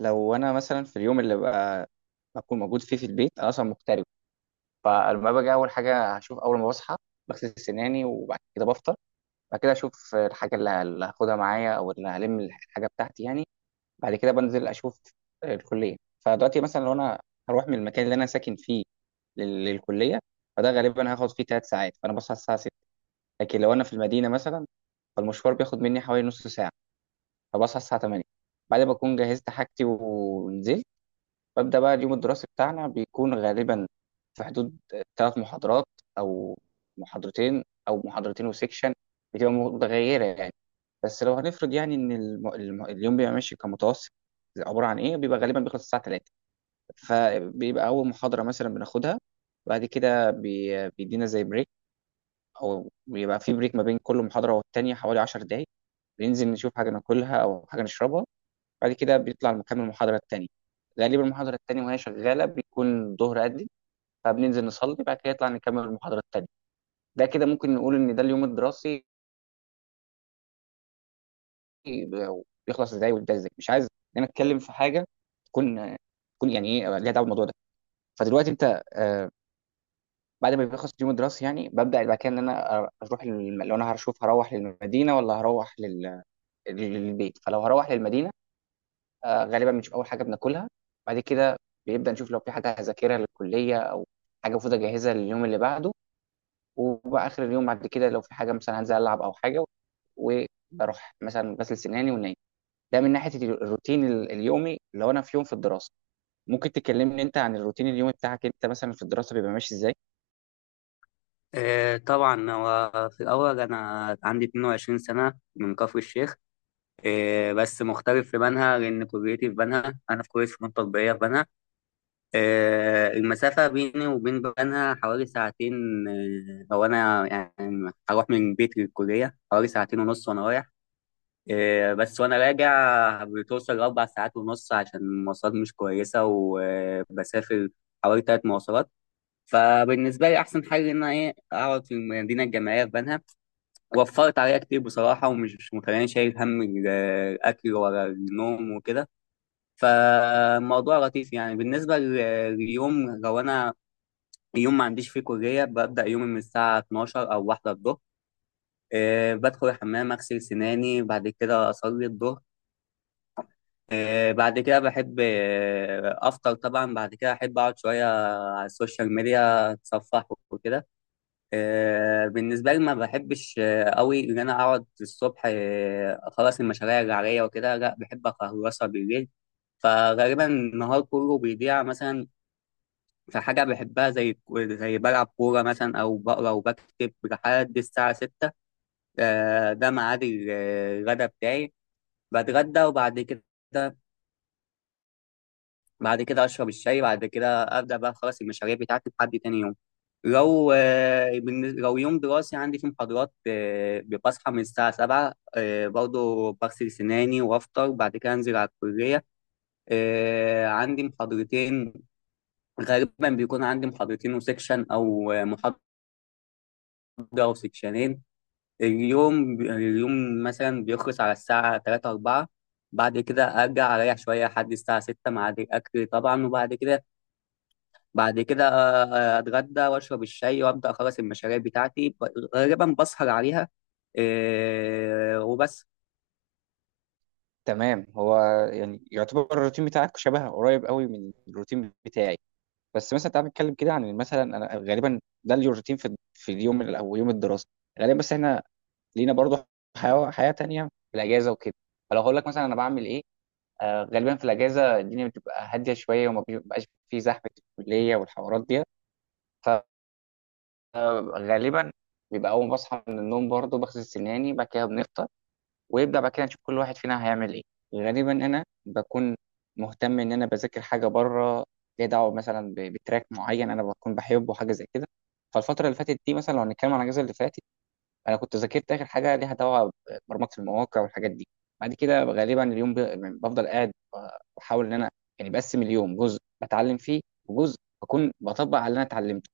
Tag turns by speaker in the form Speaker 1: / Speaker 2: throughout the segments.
Speaker 1: لو انا مثلا في اليوم اللي بقى بكون موجود فيه في البيت، انا اصلا مغترب. فلما باجي اول حاجه هشوف اول ما بصحى، بغسل سناني وبعد كده بفطر. بعد كده اشوف الحاجه اللي هاخدها معايا او اللي هلم الحاجه بتاعتي يعني. بعد كده بنزل اشوف الكليه. فدلوقتي مثلا لو انا هروح من المكان اللي انا ساكن فيه للكليه، فده غالبا هاخد فيه 3 ساعات، فانا بصحى الساعه 6. لكن لو انا في المدينه مثلا، فالمشوار بياخد مني حوالي نص ساعه، فبصحى الساعه 8 بعد ما اكون جهزت حاجتي ونزلت. ببدأ بقى اليوم الدراسي بتاعنا، بيكون غالبا في حدود 3 محاضرات، أو محاضرتين، أو محاضرتين وسيكشن، بتبقى متغيرة يعني. بس لو هنفرض يعني إن اليوم بيبقى ماشي كمتوسط عبارة عن إيه، بيبقى غالبا بيخلص الساعة 3. فبيبقى أول محاضرة مثلا بناخدها، بعد كده بيدينا زي بريك، أو بيبقى في بريك ما بين كل محاضرة والتانية حوالي 10 دقايق، بننزل نشوف حاجة ناكلها أو حاجة نشربها. بعد كده بيطلع المحامي المحاضرة التانية. غالبا المحاضرة التانية وهي شغالة بيكون الظهر أذن، فبننزل نصلي، بعد كده يطلع نكمل المحاضرة التانية. ده كده ممكن نقول إن ده اليوم الدراسي بيخلص إزاي ويبدأ إزاي. مش عايز إن أنا أتكلم في حاجة تكون تكون يعني إيه ليها دعوة بالموضوع ده. فدلوقتي أنت، بعد ما بيخلص اليوم الدراسي يعني ببدأ بعد كده إن أنا أروح لو أنا هروح للمدينة ولا هروح للبيت. فلو هروح للمدينة، غالبا بنشوف اول حاجه بناكلها. بعد كده بيبدا نشوف لو في حاجه هذاكرها للكليه او حاجه المفروض اجهزها لليوم اللي بعده. وبقى اخر اليوم بعد كده لو في حاجه مثلا هنزل العب او حاجه، وبروح مثلا غسل سناني ونايم. ده من ناحيه الروتين اليومي لو انا في يوم في الدراسه. ممكن تكلمني انت عن الروتين اليومي بتاعك انت مثلا في الدراسه بيبقى ماشي ازاي؟
Speaker 2: إيه طبعا هو في الأول أنا عندي 22 سنة من كفر الشيخ. إيه بس مختلف في بنها، لأن كليتي في بنها، أنا في كلية فنون تطبيقية في بنها. إيه المسافة بيني وبين بنها حوالي ساعتين. إيه هو أنا يعني هروح من بيتي للكلية حوالي ساعتين ونص وأنا رايح، إيه بس وأنا راجع بتوصل لأربع ساعات ونص عشان المواصلات مش كويسة، وبسافر حوالي تلات مواصلات. فبالنسبة لي أحسن حل إن أنا إيه أقعد في المدينة الجامعية في بنها، وفرت عليا كتير بصراحة ومش مخليني شايل هم الأكل ولا النوم وكده. فالموضوع لطيف يعني بالنسبة لليوم، لو أنا يوم ما عنديش فيه كلية ببدأ يومي من الساعة 12 أو واحدة الظهر. بدخل الحمام أغسل سناني، بعد كده أصلي الظهر. بعد كده بحب أفطر، طبعا بعد كده أحب أقعد شوية على السوشيال ميديا أتصفح وكده. بالنسبة لي ما بحبش قوي إن أنا أقعد الصبح أخلص المشاريع اللي عليا وكده، لا بحب أخلصها بالليل. فغالبا النهار كله بيضيع، مثلا في حاجة بحبها، زي زي بلعب كورة مثلا، أو بقرا وبكتب لحد الساعة 6. ده ميعاد الغدا بتاعي، بتغدى وبعد كده بعد كده اشرب الشاي، بعد كده ابدا بقى خلاص المشاريع بتاعتي لحد تاني يوم. لو يوم دراسي عندي فيه محاضرات، بصحى من الساعة 7، برضه بغسل سناني وأفطر، بعد كده أنزل على الكلية. عندي محاضرتين، غالبا بيكون عندي محاضرتين وسكشن أو محاضرة وسكشنين. اليوم مثلا بيخلص على الساعة تلاتة أربعة، بعد كده أرجع أريح شوية لحد الساعة 6 مع الأكل طبعا، وبعد كده بعد كده آه، اتغدى واشرب الشاي وابدا اخلص المشاريع بتاعتي، غالبا بسهر عليها. إيه، وبس.
Speaker 1: تمام. هو يعني يعتبر الروتين بتاعك شبه قريب قوي من الروتين بتاعي، بس مثلا تعال نتكلم كده عن مثلا انا غالبا ده اليوم روتين في اليوم او يوم الدراسه غالبا. بس احنا لينا برضو حياه تانية في الاجازه وكده. فلو هقول لك مثلا انا بعمل ايه، غالبا في الاجازه الدنيا بتبقى هاديه شويه وما بيبقاش في زحمه الكليه والحوارات دي. فغالبا بيبقى اول ما بصحى من النوم برضو بغسل سناني، بعد كده بنفطر، ويبدأ بعد كده نشوف كل واحد فينا هيعمل ايه. غالبا انا بكون مهتم ان انا بذاكر حاجه بره ليها دعوه، مثلا بتراك معين انا بكون بحبه، حاجه زي كده. فالفتره اللي فاتت دي مثلا لو هنتكلم عن الاجازه اللي فاتت، انا كنت ذاكرت اخر حاجه ليها دعوه ببرمجه المواقع والحاجات دي. بعد كده غالبا اليوم يعني بفضل قاعد، بحاول ان انا يعني بقسم اليوم، جزء بتعلم فيه وجزء بكون بطبق على اللي انا اتعلمته.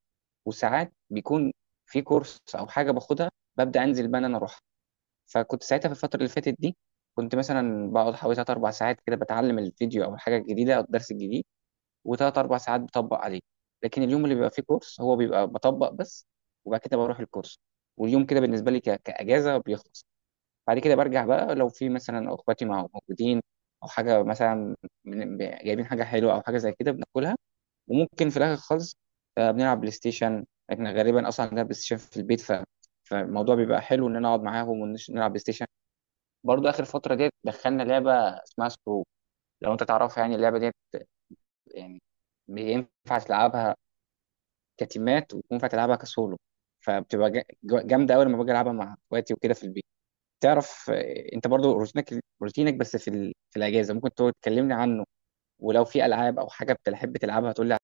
Speaker 1: وساعات بيكون في كورس او حاجه باخدها، ببدا انزل بقى إن انا اروح. فكنت ساعتها في الفترة اللي فاتت دي كنت مثلا بقعد حوالي تلات أربع ساعات كده بتعلم الفيديو أو الحاجة الجديدة أو الدرس الجديد، وتلات أربع ساعات بطبق عليه. لكن اليوم اللي بيبقى فيه كورس هو بيبقى بطبق بس، وبعد كده بروح الكورس. واليوم كده بالنسبة لي كأجازة بيخلص. بعد كده برجع بقى لو في مثلا أخواتي مع موجودين أو حاجة مثلا، جايبين حاجة حلوة أو حاجة زي كده بناكلها. وممكن في الآخر خالص، بنلعب بلاي ستيشن. احنا غالبا أصلا عندنا بلاي ستيشن في البيت. فالموضوع بيبقى حلو إن أنا أقعد معاهم ونلعب بلاي ستيشن. برضو اخر فتره ديت دخلنا لعبه اسمها سكرو، لو انت تعرفها يعني اللعبه ديت، يعني ينفع تلعبها كتيمات وينفع تلعبها كسولو. فبتبقى جامده قوي لما باجي العبها مع اخواتي وكده في البيت. تعرف، انت برضو روتينك بس في في الاجازه ممكن تقعد تكلمني عنه، ولو في العاب او حاجه بتحب تلعبها تقول لي.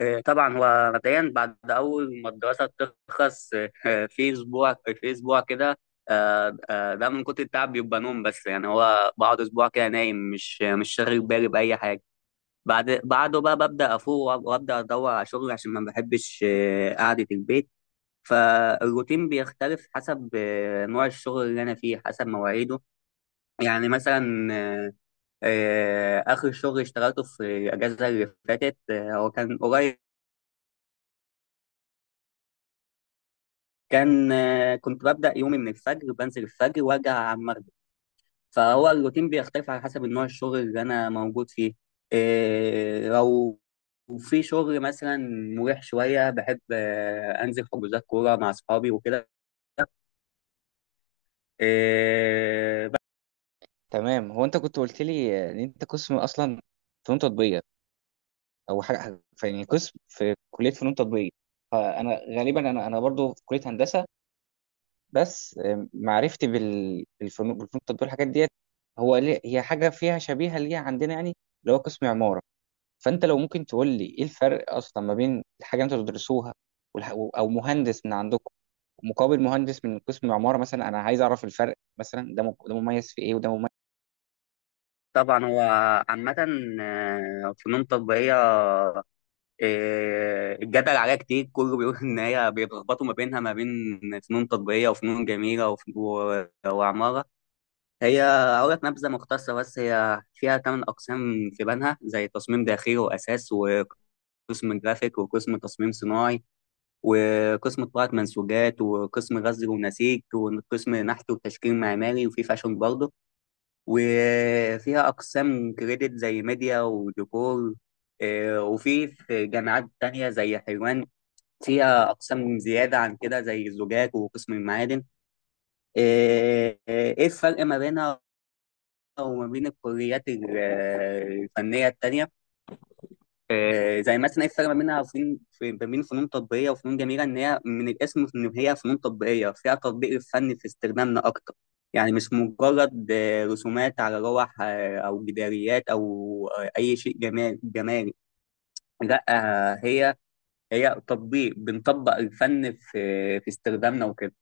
Speaker 2: إيه، طبعا هو مبدئيا بعد اول ما الدراسه تخلص، إيه، في اسبوع كده، ده من كتر التعب، بيبقى نوم بس، يعني هو بقعد اسبوع كده نايم، مش شاغل بالي باي حاجه. بعد بعده بقى ببدا افوق، وابدا ادور على شغل عشان ما بحبش قعده البيت. فالروتين بيختلف حسب نوع الشغل اللي انا فيه، حسب مواعيده. يعني مثلا اخر شغل اشتغلته في الاجازه اللي فاتت، هو كان قريب، كان آه، كنت ببدا يومي من الفجر، بنزل الفجر وارجع على المغرب. فهو الروتين بيختلف على حسب النوع الشغل اللي انا موجود فيه. لو في شغل مثلا مريح شويه، بحب انزل حجوزات كوره مع اصحابي وكده. آه،
Speaker 1: تمام. هو انت كنت قلت لي، ان انت قسم اصلا فنون تطبيقيه، او حاجه يعني قسم في كليه فنون تطبيقيه. فانا غالبا انا برضو في كليه هندسه، بس معرفتي بالفنون التطبيقية الحاجات ديت، هو ليه هي حاجة فيها شبيهة ليها عندنا يعني اللي هو قسم عمارة. فأنت لو ممكن تقول لي إيه الفرق أصلا ما بين الحاجة اللي أنتوا بتدرسوها والح- أو مهندس من عندكم مقابل مهندس من قسم عمارة مثلا، أنا عايز أعرف الفرق، مثلا ده ده مميز في إيه وده مميز.
Speaker 2: طبعا هو عامة، فنون تطبيقية، الجدل عليها كتير، كله بيقول إن هي بيتلخبطوا ما بينها، ما بين فنون تطبيقية وفنون جميلة وعمارة. هي أقول لك نبذة مختصرة، بس هي فيها تمن أقسام في بنها، زي تصميم داخلي وأساس وقسم جرافيك وقسم تصميم صناعي وقسم طباعة منسوجات وقسم غزل ونسيج وقسم نحت وتشكيل معماري، وفي فاشون برضه، وفيها أقسام كريدت زي ميديا وديكور. وفي جامعات تانية زي حلوان، فيها أقسام زيادة عن كده زي الزجاج وقسم المعادن. إيه الفرق ما بينها وما بين الكليات الفنية التانية؟ زي مثلا ايه الفرق ما بينها وفين ما بين فنون تطبيقيه وفنون جميله، ان هي من الاسم ان هي فنون تطبيقيه فيها تطبيق الفن في استخدامنا اكتر، يعني مش مجرد رسومات على لوح او جداريات او اي شيء جمال جمالي. لا، آه، هي هي تطبيق، بنطبق الفن في استخدامنا وكده.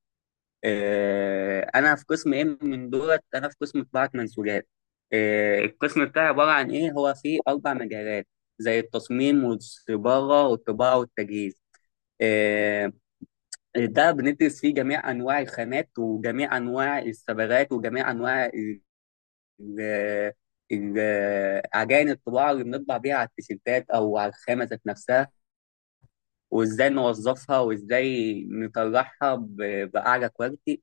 Speaker 2: انا في قسم ايه من دولت؟ انا في قسم طباعه منسوجات. القسم بتاعي عباره عن ايه؟ هو فيه اربع مجالات، زي التصميم والصباغه والطباعه والتجهيز. آه، ده بندرس فيه جميع انواع الخامات وجميع انواع الصبغات وجميع انواع ال- عجائن الطباعه اللي بنطبع بيها على التيشيرتات او على الخامه ذات نفسها، وازاي نوظفها وازاي نطلعها باعلى كواليتي.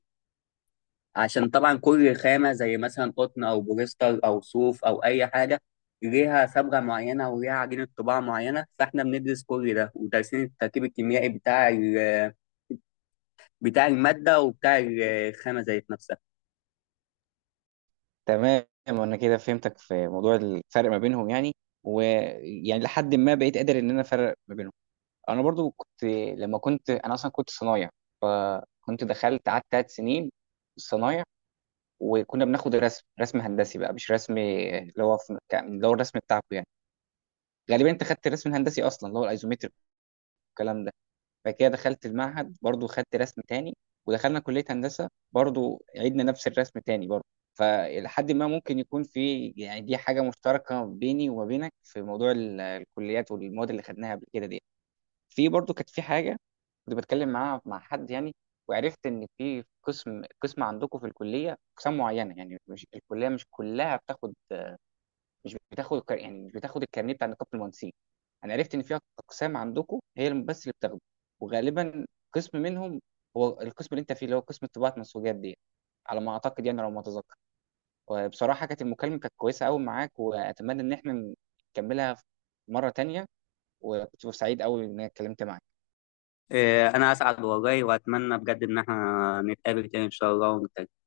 Speaker 2: عشان طبعا كل خامة زي مثلا قطن أو بوليستر أو صوف أو أي حاجة، ليها صبغة معينة وليها عجينة طباعة معينة، فاحنا بندرس كل ده، ودارسين التركيب الكيميائي بتاع بتاع المادة وبتاع الخامة ذات نفسها.
Speaker 1: تمام أنا كده فهمتك في موضوع الفرق ما بينهم يعني، ويعني لحد ما بقيت قادر إن أنا أفرق ما بينهم. انا برضو لما كنت انا اصلا كنت صنايع، فكنت دخلت قعدت 3 سنين صنايع، وكنا بناخد رسم هندسي بقى، مش رسم اللي هو اللي هو الرسم بتاعكم يعني. غالبا انت خدت الرسم الهندسي اصلا اللي هو الايزومتر والكلام ده. بعد كده دخلت المعهد برضو خدت رسم تاني، ودخلنا كلية هندسة برضو عيدنا نفس الرسم تاني برضو. فلحد ما ممكن يكون في يعني دي حاجة مشتركة بيني وما بينك في موضوع الكليات والمواد اللي خدناها قبل كده دي. في برضو كانت في حاجه كنت بتكلم معاها مع حد يعني، وعرفت ان في قسم عندكم في الكليه اقسام معينه، يعني مش الكليه مش كلها بتاخد، مش بتاخد يعني مش بتاخد الكارنيه بتاع نقابه المهندسين. انا عرفت ان في اقسام عندكم هي بس اللي بتاخده، وغالبا قسم منهم هو القسم اللي انت فيه اللي هو قسم طباعه منسوجات دي، على ما اعتقد يعني لو ما اتذكر. وبصراحه المكالمه كانت كويسه قوي معاك، واتمنى ان احنا نكملها مره تانية، وكنت سعيد قوي ان انا اتكلمت معاك.
Speaker 2: إيه، أنا أسعد والله، وأتمنى بجد إن احنا نتقابل تاني إن شاء الله ونتكلم.